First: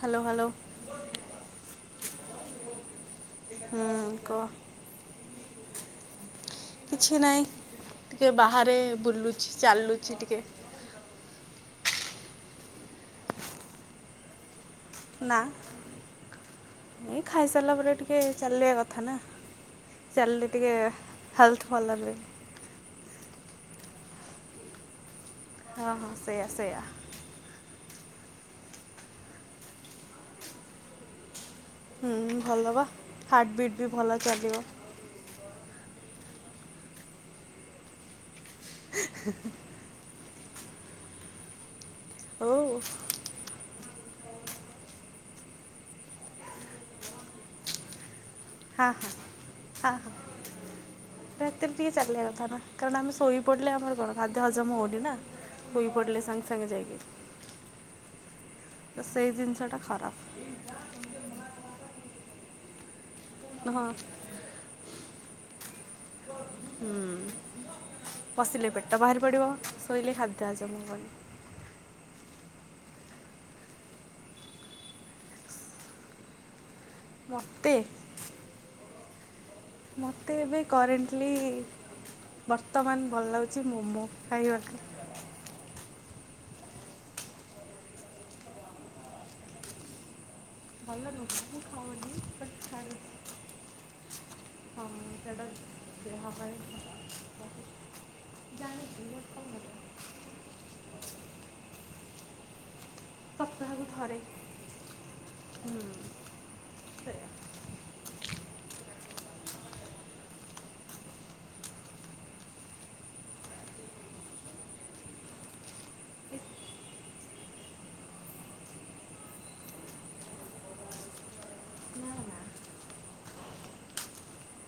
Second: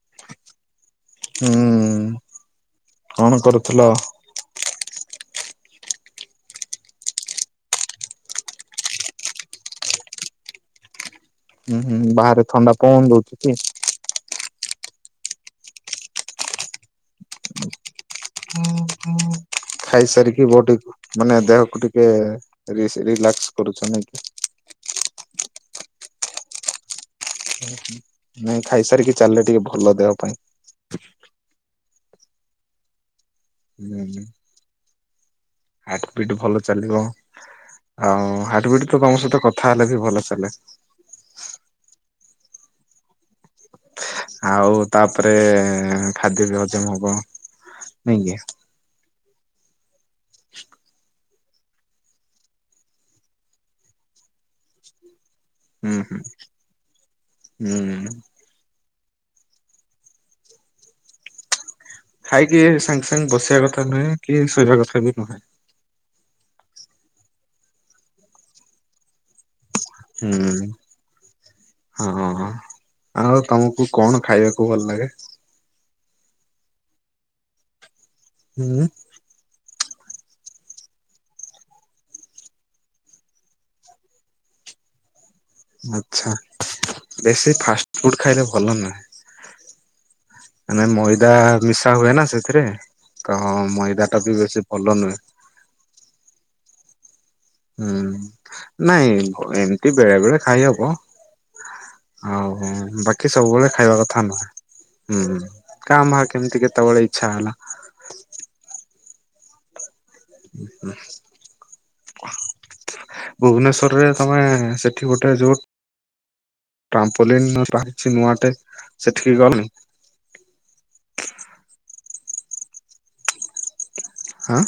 Hello hello ହୁଁ କଣ ହୁଁ କରୁଥିଲ। କହ [inaudible] କିଛି ନାହିଁ ଟିକେ ବାହାରେ ବୁଲୁଛି ଚାଲୁଛି ଟିକେ ହୁଁ ହୁଁ ବାହାରେ ଥଣ୍ଡା ପବନ ଦଉଛି କି? ନା ଏଇ ଖାଇସାରିଲା ପରେ ଟିକେ ଚାଲିବା କଥା ନା ଖାଇସାରିକି ଚାଲିଲେ ଟିକେ ବଡିକୁ ମାନେ ହେଲ୍ଥ ଦେହକୁ ଭଲ ଟିକେ ରୁହେ ରିଲାକ୍ସ କରୁଛ ନାଇ କି ହଁ ହଁ ସେଇଆ ସେଇଆ ହୁଁ ହୁଁ ନାଇଁ ଖାଇ ସାରିକି ଚାଲିଲେ ଟିକେ ଭଲ ଦେହ ପାଇଁ ହୁଁ ଭଲ ବା ହାର୍ଟ ବିଟ୍ ବି ଭଲ ହୁଁ ଚାଲିବ। ହାର୍ଟ ବିଟ ଭଲ ଚାଲିବ ଆଉ ହାର୍ଟ ବିଟ ତ ତମ ସହିତ କଥା ହେଲେ ବି ଭଲ ଚାଲେ। ହଉ ଆଉ ତାପରେ ଖାଦ୍ୟ ବି ହଜମ ହବ ନାଇଁ କି ହଁ ହଁ ହଁ ହଁ ଏତରେ ଟିକେ ଚାଲିବା କଥା ନା କାରଣ ଆମେ ଶୋଇ ପଡ଼ିଲେ ଆମର କଣ ଖାଦ୍ୟ ହଜମ ହଉନି ନା ସୋଇ ହୁଁ ହୁଁ ପଡ଼ିଲେ ସାଙ୍ଗେ ସାଙ୍ଗେ ଯାଇକି ହୁଁ। ତ ସେଇ ଜିନିଷ ଟା ଖରାପ ଖାଇକି ସାଙ୍ଗେ ସାଙ୍ଗେ ବସିବା ହଁ କଥା ନୁହେଁ କି ଶୋଇବା କଥା ବି ନୁହେଁ। ହୁଁ ପଶିଲେ ପେଟ ବାହାରି ପଡିବ। ଶୋଇଲେ ଖଦ୍ୟ ହୁଁ। ହଜମ ହବନି। ହଁ ଆଉ ତମକୁ କଣ ଖାଇବାକୁ ଭଲ ଲାଗେ? ମତେ ହୁଁ ମତେ ଏବେ କରେଣ୍ଟଲି ବର୍ତ୍ତମାନ ଭଲ ଲାଗୁଛି ମୋମୋ ଖାଇବାକୁ ଆଚ୍ଛା ବେଶୀ ଫାଷ୍ଟଫୁଡ ଖାଇଲେ ଭଲ ନୁହେଁ। ମାନେ ମଇଦା ମିଶା ହୁଏ ନା ସେଥିରେ ତ ମଇଦା ଟା ବି ବେଶୀ ଭଲ ନୁହେଁ। ଦେହ ପାଇଁ ହୁଁ ନାଇଁ ଏମିତି ବେଳେ ବେଳେ ଖାଇହବ ଆଉ ବଟ ବାକି ସବୁବେଳେ ସପ୍ତାହକୁ ଖାଇବା ଥରେ କଥା ନୁହେଁ ହୁଁ କାଁ ଭାଁ କେମତି କେତେବେଳେ ଇଚ୍ଛା ହେଲା। ଉଁ ହୁଁ ଭୁବନେଶ୍ଵରରେ ତମେ ସେଠି ଗୋଟେ ଯୋଉ ଟାମ୍ପଲୀନ ବାହାରିଛି ନୂଆ ଟେ ସେଠିକି ଗଲେ ଆଁ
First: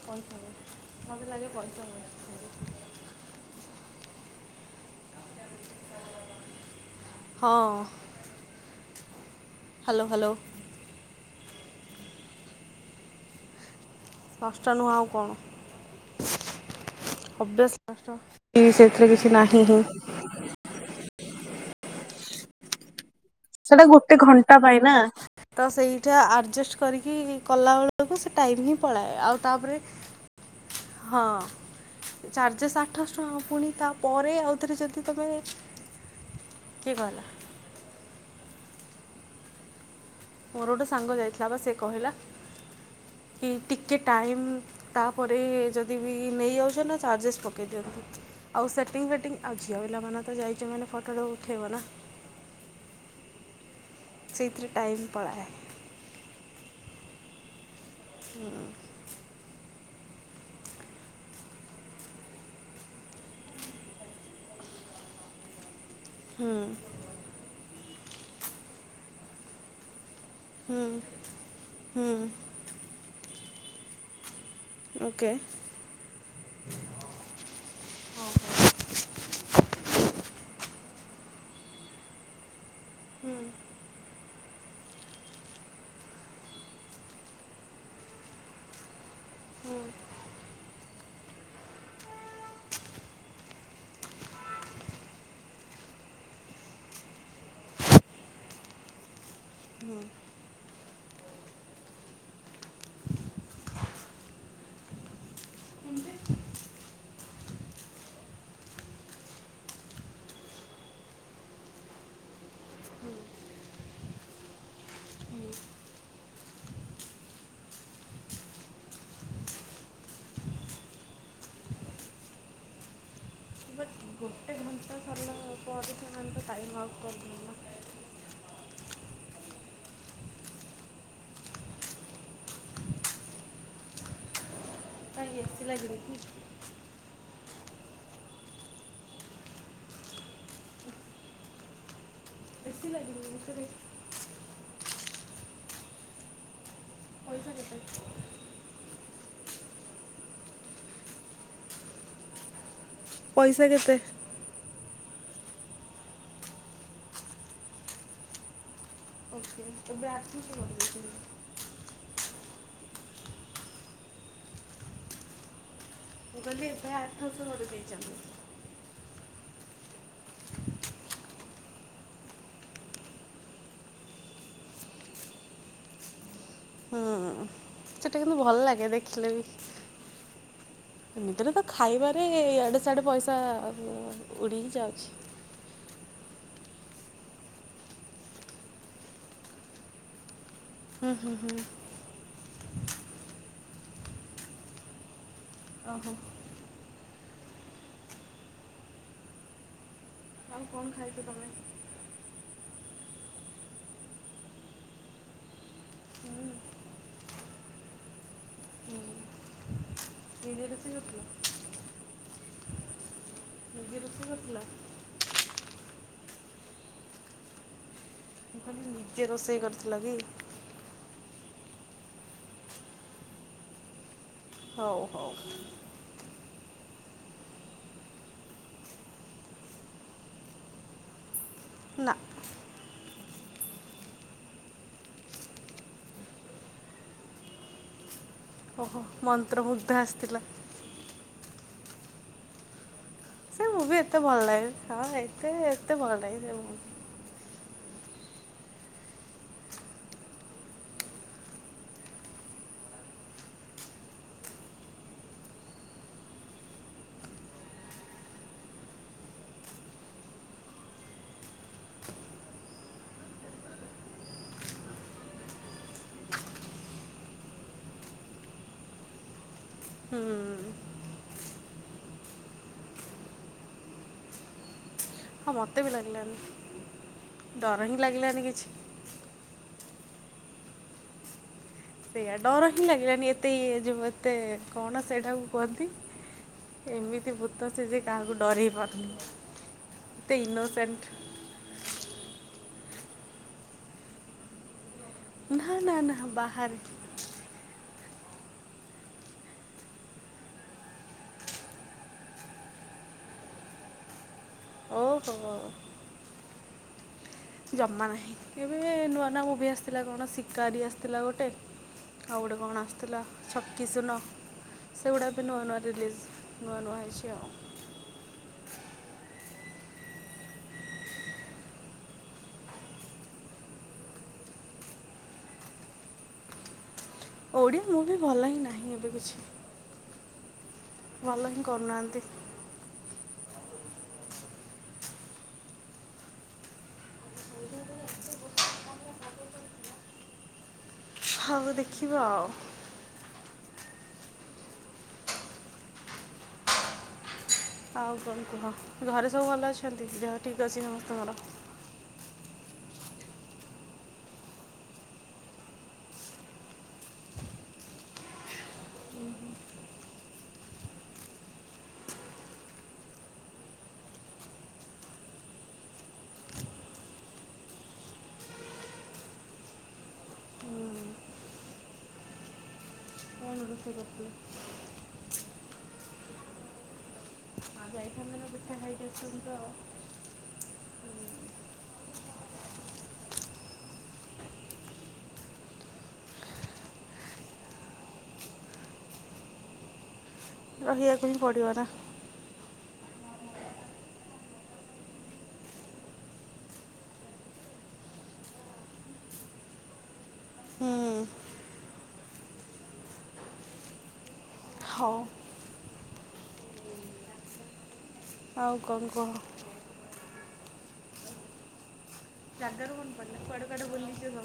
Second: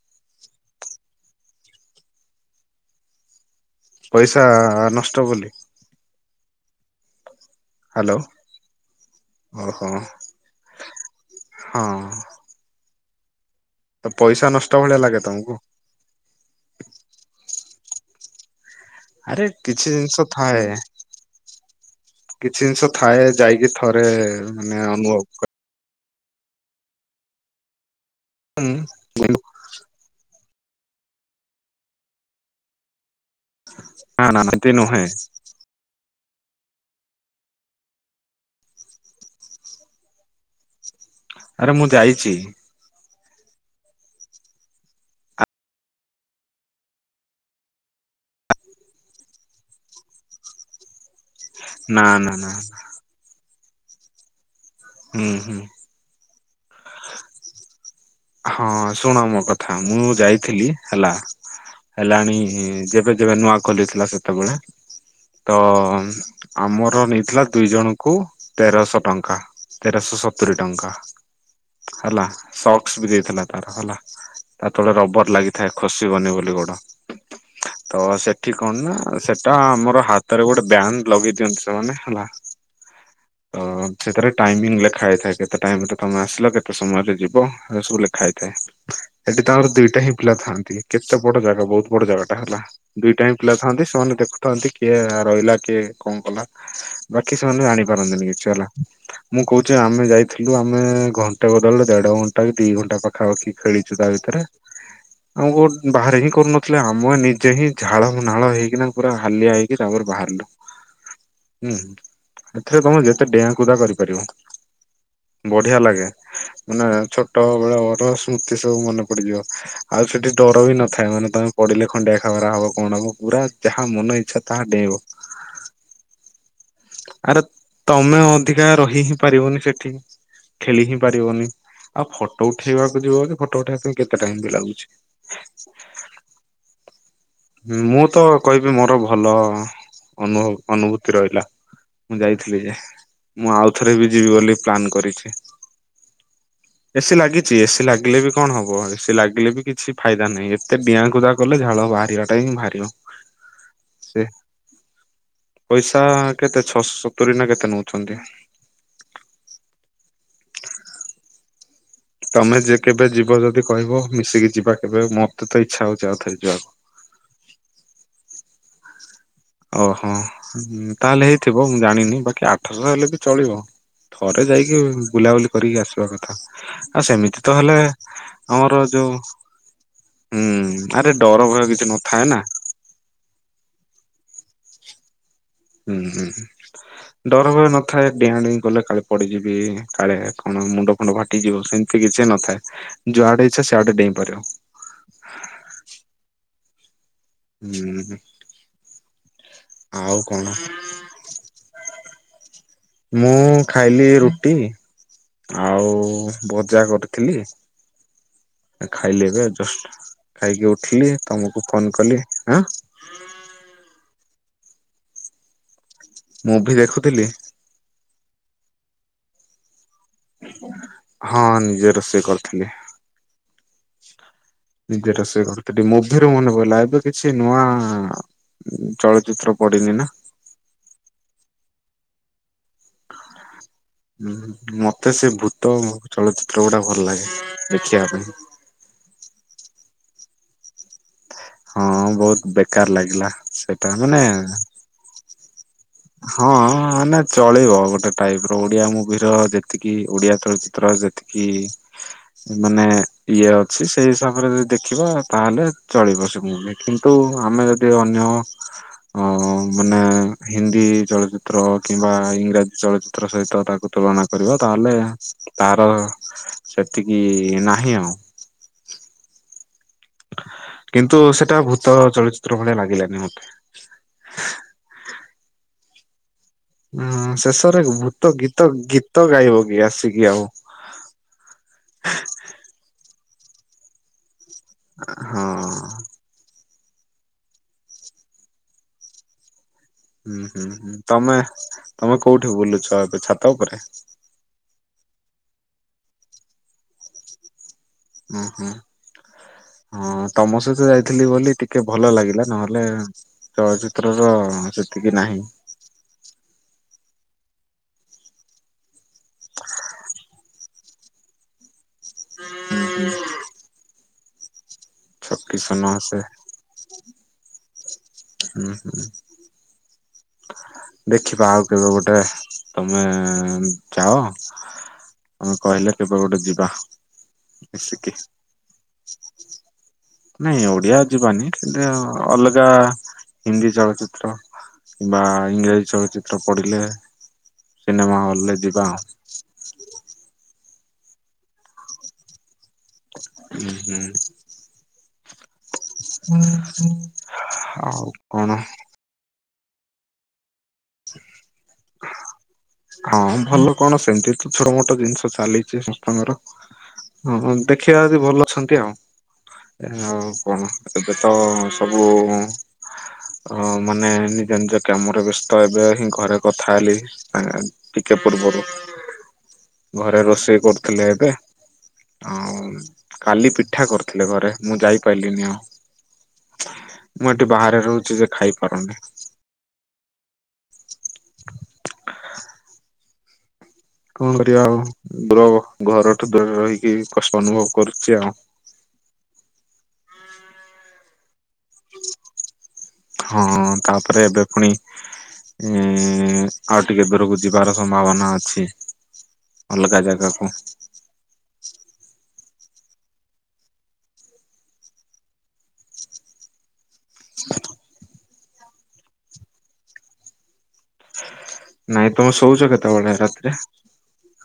ପଇସା ୱେଷ୍ଟେ ମତେ ଲାଗେ ପଇସା ୱେଷ୍ଟେ ପଇସା ନଷ୍ଟ ବୋଲି ହଁ ହ୍ୟାଲୋ ଓହୋ ହ୍ୟାଲୋ ହ୍ୟାଲୋ ହଁ ତ ପଇସା ନଷ୍ଟ କଷ୍ଟ ନୁହେଁ ଭଳିଆ ଆଉ ଲାଗେ କଣ ତମକୁ ଓବି୍ୟସଲି ନଷ୍ଟ ଟି ସେଥିରେ କିଛି ଆରେ ନାହିଁ ହିଁ କିଛି ଜିନିଷ ଥାଏ କିଛି ଜିନିଷ ଥାଏ ଯାଇକି ସେଟା ଥରେ ଗୋଟେ ଘଣ୍ଟା ପାଇଁ ମାନେ ନା ଅନୁଭବ କ ତ ସେଇଟା ଆଡ଼ଜଷ୍ଟ କରିକି କଲାବେଳକୁ ସେ ଟାଇମ୍ ହିଁ ନା ପଳାଏ ଆଉ ତାପରେ ହଁ ଚାର୍ଜେସ୍ ଆଠଶହ ଟଙ୍କା ପୁଣି ତାପରେ ନା ଏମିତି ଆଉଥରେ ନୁହେଁ ଯଦି ତମେ କିଏ କହିଲା? ମୋରୋ ଗୋଟେ ସାଙ୍ଗ ଯାଇଥିଲା ବା ଆରେ ସେ ମୁଁ କହିଲା। ଯାଇଛି କି ଟିକେ ଟାଇମ୍ ତାପରେ ଯଦି ବି ନେଇଯାଉଚ ନା ଚାର୍ଜେସ୍ ପକେଇ ଦିଅନ୍ତି। ଆଉ ସେଟିଙ୍ଗ ଫେଟିଙ୍ଗ ଆଉ ଝିଅ ପିଲା ମାନେ ତ ଯାଇଚ ମାନେ ଫଟଟେ ଉ ନା ନା ନା। ସେଇଥିରେ ଟାଇମ୍ ହୁଁ ପଳାଏ। ହୁଁ। ହୁଁ ହଁ ଶୁଣ ମୋ କଥା ମୁଁ ଯାଇଥିଲି ହେଲା? ହେଲାଣି ଯେବେ ଯେବେ ନୂଆ ଖୋଲିଥିଲା ସେତବଳେ ତ ଆମର ନେଇଥିଲା ଦୁଇ ଜଣଙ୍କୁ ତେରଶହ ଟଙ୍କା ତେରଶହ ସ ତୁରି ଟଙ୍କା ହୁଁ ହୁଁ ହେଲା ସକ୍ସ ବି ଦେଇଥିଲା ତାର ହେଲା। ତା ତଳେ ଓକେ ରବର ଲାଗିଥାଏ ଖସିବନି ବୋଲି ଗୋଡ଼। ତ ସେଠି କଣ ନା ସେଟା ଆମର ହାତରେ ଗୋଟେ ବ୍ୟାଣ୍ଡ ଲଗେଇ ଦିଅନ୍ତି ସେମାନେ ହେଲା। ଁ ହୁଁ ତ ସେଥେରେ ଟାଇମିଙ୍ଗ ଲେଖା ହେଇଥାଏ କେତେ ଟାଇମରେ ତମେ ଆସିଲ କେତେ ସମୟରେ ଯିବ। ଏରା ସବୁ ଲେଖା ହେଇଥାଏ। ହେଠି ତାଙ୍କର ଦିଟା ହିଁ ପିଲା ଥାଆନ୍ତି କେତେ ବଡ଼ ଜାଗା ବହୁତ ବଡ଼ ଜାଗା ଟା ହେଲା। ଦୁଇଟା ହିଁ ପିଲା ଥାଆନ୍ତି ସେମାନେ ଦେଖୁଥାନ୍ତି କିଏ ରହିଲା କିଏ କଣ କଲା। ବାକି ସେମାନେ ଜାଣିପାରନ୍ତିନି କିଛି ହେଲା। ମୁଁ କହୁଚି ଆମେ ଯାଇଥିଲୁ ଆମେ ଘଣ୍ଟେ ବଦଳରେ ଦେଢ ଘଣ୍ଟ ଟା କି ଦି ଘଣ୍ଟା ପାଖାପାଖି ଖେଳିଚୁ ତା ଭିତେରେ। ଆମକୁ କୋଉଠୁ ବାହାରେ ହିଁ କରୁନଥିଲେ ଆମ ନିଜେ ହିଁ ଝାଳ ନାଳ ହେଇକିନା ପୁରା ହାଲିଆ ହେଇକି ତାପର ବାହାରଲୁ। ହୁଁ ହୁଁ ହେଥିରେ ତମେ ଯେତେ ଡ଼ିଆଁକୁଦା କରିପାରିବ। ବଢ଼ିଆ ଲାଗେ ମାନେ ଛୋଟ ବେଳର ସ୍ମୃତି ସବୁ ମନେ ପଡ଼ିଯିବ। ଆଉ ସେଠି ଡ଼ର ବି ନଥାଏ ମାନେ ତମେ ପଡ଼ିଲେ ଖଣ୍ଡିଆ ଖାବେରା ହବ କଣ ହବ ପୁରା ଯାହା ବଟ୍ ମନ ଇଚ୍ଛା ଗୋଟେ ତାହା ଘଣ୍ଟା ଡ଼େଇଁବ। ସରିଲା ପରେ ସେମାନଙ୍କ ଟାଇମ୍ ଆଉଟ କରି ଆରେ ତମେ ଅଧିକା ରହି ହିଁ ପାରିବନି ସେଠି। ଖେଳି ହିଁ ପାରିବନି ଆଉ ଫଟୋ ଉଠେଇବାକୁ ଯିବ ଯଦି ଫଟୋ ଉଠେଇବା ପାଇଁ କେତେ ଟାଇମ୍ ବି ଲାଗୁଛି? [inaudible] ମୁଁ ତ କହିବି ମୋର ଭଲ ଅନୁଭ ଅନୁଭୂତି ରହିଲା। ମୁଁ ଯାଇଥିଲି ଯେ ମୁଁ ଆଉଥରେ ବି ଯିବି ବୋଲି ପ୍ଲାନ୍ କରିଛି। ଏସିି ପଇସା ଲାଗିଛି ଏସିି କେତେ ଲାଗିଲେ ବି କଣ ହବ ଏସିି ଲାଗିଲେ ବି କିଛି ଫାଇଦା ନାହିଁ ଏତେ ଡିଆଁ କୁଦା କଲେ ଝାଳ ବାହାରିବା ଟା ହିଁ ବାହାରିବ। ପଇସା କେତେ? ପଇସା କେତେ ଛଅଶ ସତୁରି ନା କେତେ ନଉଛନ୍ତି। ଓକେ ଏବେ [unintelligible] ତମେ ଯେ କେବେ ଯିବ ଯଦି କହିବ ମିଶିକି ଯିବା କେବେ ମତେ ତ ଇଚ୍ଛା ହଉଚି ଆଉଥରେ ମୁଁ କହିଲି ଯିବାକୁ। ଏବେ ଆଠଶହ କରି ଦେଇଚନ୍ତି। ଓହୋ ତାହେଲେ ହେଇଥିବ ମୁଁ ଜାଣିନି ବାକି ଆଠଶହ ହେଲେ ବି ଚଳିବ। ଥରେ ଯାଇକି ବୁଲାବୁଲି କରିକି ଆସିବା କଥା ହୁଁ ଆଉ ସେମିତି ତ ହେଲେ ସେଟା କିନ୍ତୁ ଭଲ ଆମର ଲାଗେ ଯୋଉ ଦେଖିଲେ ବି ଉଁ ଉଁ ଏମିତିରେ ତ ଖାଇବାରେ ଏ ଏ ଇଆଡ଼େ ସିଆଡ଼େ ପଇସା ଉଡ଼ିି ହିଁ ଯାଉଚି। ହୁଁ ହୁଁଁ ହୁଁ। ଡର ଭୟ ନଥାଏ ଡିିଆଁ ଡିଇଁ କଲେ କାଳେ ପଡିଯିବି କାଳେ କଣ ମୁ ଣ୍ଡ ଫାଟିଯିବ ସେମିତି କିଛି ନଥାଏ ଯୁଆଡେ ଇଛା ସେଆଡେ ଡେଇଁ ପାରିବ। ଓହୋ। ହୁଁ। ଆଉ କଣ? ଖାଇଦିଅ ତମେ। ମୁଁ ଖାଇଲି ରୁଟି ଆଉ ବଜା କରିଥିଲି। ଖାଇଲି ଏବେ ଯଷ୍ଟ୍ ନିଜେ ଖାଇକି ରୋଷେଇ ଉଠିଲି କରିଥିଲ ତମକୁ ଫୋନ୍ କଲି ଆଁ। ନିଜେ ରୋଷେଇ କରିଥିଲା ମୁଭି ଦେଖୁଥିଲି। ମୁଁ କହିଲି ନିଜେ ରୋଷେଇ କରିଥିଲ କି? ହଁ ନିଜେ ରୋଷେଇ କରିଥିଲି। ହଉ ନିଜେ ହଉ ରୋଷେଇ କରିଥିଲି ମୁଭିରୁ ମନେ ପଇଲା ଏବେ କିଛି ନୂଆ ଚଳଚିତ୍ର ପଡିନି ନା? ନା [inaudible] ହୁଁ ମତେ ସେ ଭୂତ ଚଳଚିତ୍ର ଗୁଡା ଭଲ ଲାଗେ ଦେଖିଆ ପାଇଁ। ଓହୋ ମନ୍ତ୍ରମୁଗ୍ଧ ଆସିଥିଲା। ହଁ ବହୁତ ବେକାର୍ ଲାଗିଲା ସେ ବି ଏତେ ଭଲ ଲାଗେ ହଁ ଏତେ ଏତେ ଭଲ ଲାଗେ ହଁ ସେ ମୁଭି ମାନେ ଚଳିବ ଗୋଟେ ଟାଇପ୍ ର ଓଡିଆ ମୁଭିର ଯେତିକି ଓଡିଆ ଚଳଚିତ୍ର ଯେତିକି ମାନେ ଇଏ ଅଛି ସେଇ ହିସାବରେ ଯଦି ଦେଖିବ ତାହେଲେ ଚଳିବ ସେ ମୁଁ କିନ୍ତୁ ଆମେ ଯଦି ଅନ୍ୟ ଅ ମାନେ ହିନ୍ଦୀ ଚଳଚିତ୍ର କିମ୍ବା ଇଂରାଜୀ ଚଳଚିତ୍ର ସହିତ ତାକୁ ତୁଳନା କରିବ ତାହେଲେ ତାର ସେତିକି ନାହିଁ ଆଉ। କିନ୍ତୁ ସେଟା ଭୂତ ଚଳଚିତ୍ର ଭଳିଆ ଲାଗିଲାନି ମତେ। ହଁ ମତେ ବି ଲାଗିଲାନି। ହୁଁ ଶେଷରେ ଡର ହିଁ ଭୂତ ଲାଗିଲାନି କିଛି ଗୀତ ଗୀତ ଗାଇବ କି ଆସିକି ଆଉ। ସେଇଆ ଡର ହିଁ ଲାଗିଲାନି ଏତେ ଇଏ ଯେଉଁ ଏତେ କଣ ହଁ। ସେଇଟାକୁ କୁହନ୍ତି? ଏମିତି ଭୂତ ସେ ଯେ କାହାକୁ ଡରେଇ ପାରୁନି। ଏତେ ହୁଁ ହୁଁ ହୁଁ ଇନୋସେଣ୍ଟ ତମେ ତମେ କୋଉଠି ବୁଲୁଛ ଏବେ ଛାତ ଉପରେ? ନା ନା ନା ବାହାରେ। ଉଁ ହୁଁ। ହଁ ତମ ସହିତ ଯାଇଥିଲି ବୋଲି ଟିକେ ଭଲ ଲାଗିଲା ନହେଲେ ଚଳଚିତ୍ର ର ସେ ଓ ହୋ। ଜମା ନାହିଁ ଏବେ ନୂଆ ନୂଆ ମୁଭି ଆସିଥିଲା କଣ ଶିକାରୀ ଆସିଥିଲା ଗୋଟେ। ଆଉ ଗୋଟେ କଣ ଆସିଥିଲା ଛକିଶୁନ ସେଗୁଡ଼ାବି ଛକି ନୂଆ ନୂଆ ସୁନ ଆସେ ରିଲିଜ୍। ନୁଆ ନୁଆ ହେଇଛି ଆଉ। ହୁଁ ହୁଁ। ଦେଖିବା ଆଉ କେବେ ଗୋଟେ ତମେ ଯାଅ। ହଁ କହିଲେ କେବେ ଗୋଟେ ଯିବା। ଓଡ଼ିଆ ମିଶିକି। ମୁଭି ଭଲ ହିଁ ନାହିଁ ଏବେ କିଛି। ନାଇଁ ଓଡିଆ ଭଲ ଯିବାନି ହିଁ କିନ୍ତୁ କରୁନାହାନ୍ତି ଅଲ ଗା ହିନ୍ଦୀ ଚଳଚିତ୍ର କିମ୍ବା ଇଂରାଜୀ ଚଳଚିତ୍ର ପଡ଼ିଲେ। ସିନେମା ହଲ ରେ ଯିବା ଆଉ। ହଉ ଦେଖିବା ଆଉ। ହୁଁ ହୁଁ। ହୁଁ ହୁଁ। ଆଉ କଣ କୁହ? ଘରେ ସବୁ ଭଲ ଅଛନ୍ତି। ଦେହ ଠିକ୍ ଅଛି ସମସ୍ତଙ୍କର। ହଁ ଭଲ କଣ ସେମିତି ତ ଛୋଟ ମୋଟ ଜିନିଷ ଚାଲିଚି ସମସ୍ତଙ୍କର। ହ ହିଁ ଦେଖିବା ଯଦି ଭଲ ଅଛନ୍ତି ଆଉ। ଆଉ କଣ ଏବେ ତ ସବୁ ଅ ମାନେ ନିଜ ନିଜ କାମରେ ବ୍ୟସ୍ତ। ତ ଏବେ ହିଁ ଘରେ କଥା ହେଲି, ଆ ଟିକେ ପୂର୍ବରୁ। ଘରେ ରୋଷେଇ କରୁଥିଲେ ଏବେ। ଆଉ କାଲି କ'ଣ ପିଠା ରୋଷେଇ କରି ଥିଲେ କରିଥିଲେ ଘରେ। ମୁଁ ଯାଇପାରିଲିନି ଆଉ। ମୁଁ ଏଠି ବାହାରେ ରହୁଚି ଯେ ଖାଇପାରୁନି। ଅସୁଗ। [unintelligible] କଣ କରିବା ଆଉ। ଦୁର ଘରଠୁ ଦୁରରେ ରହିକି କଷ୍ଟ ଅନୁଭବ କରୁଚି ଆଉ। ରହିବାକୁ ହିଁ ପଡିବ ନା। ହଁ ତାପରେ ଏବେ ପୁଣି ଏଁ ଆଉ ଟିକେ ଦୁରକୁ ଯିବାର ସମ୍ଭାବନା ଅଛି। ଅଲଗା ଜାଗାକୁ। ହୁଁ ହଁ ହ [unintelligible] ଆଉ କଣ କୁହ? ନାଇଁ ତମେ ଶୋଉଚ କେତେବେଳେ ରାତିରେ? ରାତି ଦଶଟା।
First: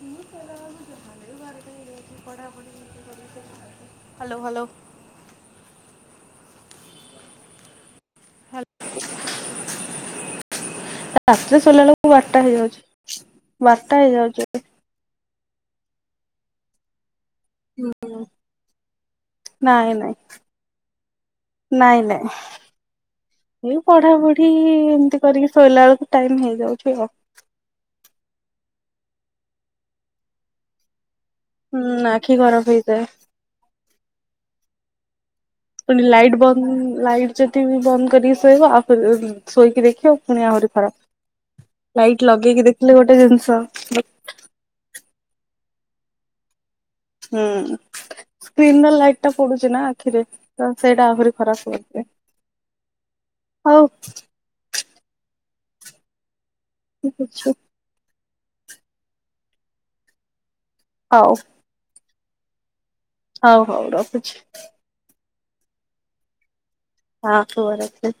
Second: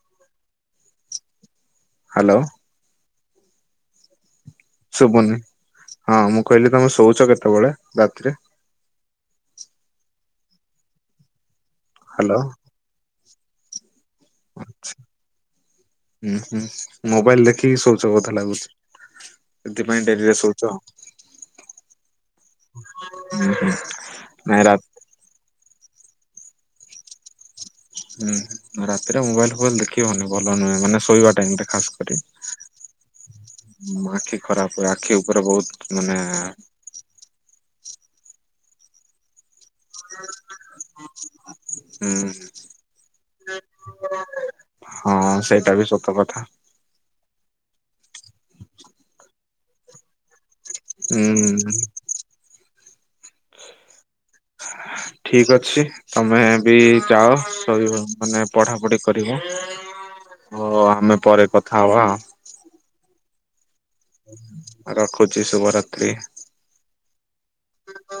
ସେ ମଳ ବି ବାରେଟା ଏଇ ହ୍ୟାଲୋ ପଢା ପଢି। Hello hello. ଶୁଭୁନି ହଁ ମୁଁ କହିଲି ତମେ ଶୋଉଚ କେତେବେଳେ ରାତିରେ। ହ୍ୟାଲୋ ରାତିରେ ସୋଇଲା ବେଳକୁ ହ୍ୟାଲୋ ବାରଟା ହେଇଯାଉଚି। ବାରଟା ହେଇଯାଉଚି। ଆଛା ହୁଁ ହୁଁ ମୋବାଇଲ ଦେଖିକି ଶୋଉଚ ବୋଧେ ଲାଗୁଚି। ନାଇଁ ସେଥିପାଇଁ ନାଇଁ ଡେରି ରେ ଶଉଚ। ନାଇଁ ନାଇଁ ଏଇ ପଢା ପଢି ନାଇଁ ରା ଏମତି। କରିକି ଶୋଇଲା ବେଳକୁ। ଟାଇମ ହେଇଯାଉଚି ଆଉ। ହୁଁ ରାତିରେ ମୋବାଇଲ ଫୋବାଇଲ ଦେଖିବନି। ଭଲ ନୁହେଁ ମାନେ ଶୋଇବା- - ହୁଁ ଆଖି ଖରାପ ହେଇଥାଏ। ମୋ ଆଖି ଖରାପ ହୁଏ, ଆଖି ଉପରେ ବହୁତ - - ପୁଣି ଲାଇଟ୍ ବନ୍ଦ, ଲାଇଟ୍ ଯଦି ବି ବନ୍ଦ, କରିକି ଶୋଇବ ଆଉଥରେ ଶୋଇକି ଦେଖିବ ପୁଣି ଆହୁରି ଖରାପ। ହୁଁ ଲାଇଟ ଲଗେଇକି ଦେଖିଲେ ଗୋଟେ ଜିନିଷ। ହଁ ସେଇଟା ବି ସତ କଥା। ହୁଁ ସ୍କ୍ରିନରେ ଲାଇଟ ଟା ପଡୁଛି ନା ଆଖିରେ। ତ ସେଇଟା ଆହୁରି ହୁଁ। ଖରାପ ହଉଛିଏ ହଉ। ଠିକ ଅଛି ତମେ ଏବେ ଠିକ ଯାଅ ଅଛି ଶୋଇବ। ମାନେ ପଢା ପଢି କରିବ ଓ ଆମେ ହଉ ପରେ କଥା ହବା। ହଉ ହଉ ର। ରଖୁଚି ଶୁଭରାତ୍ରି। ହଁ ସୁଭରାତ୍ରି।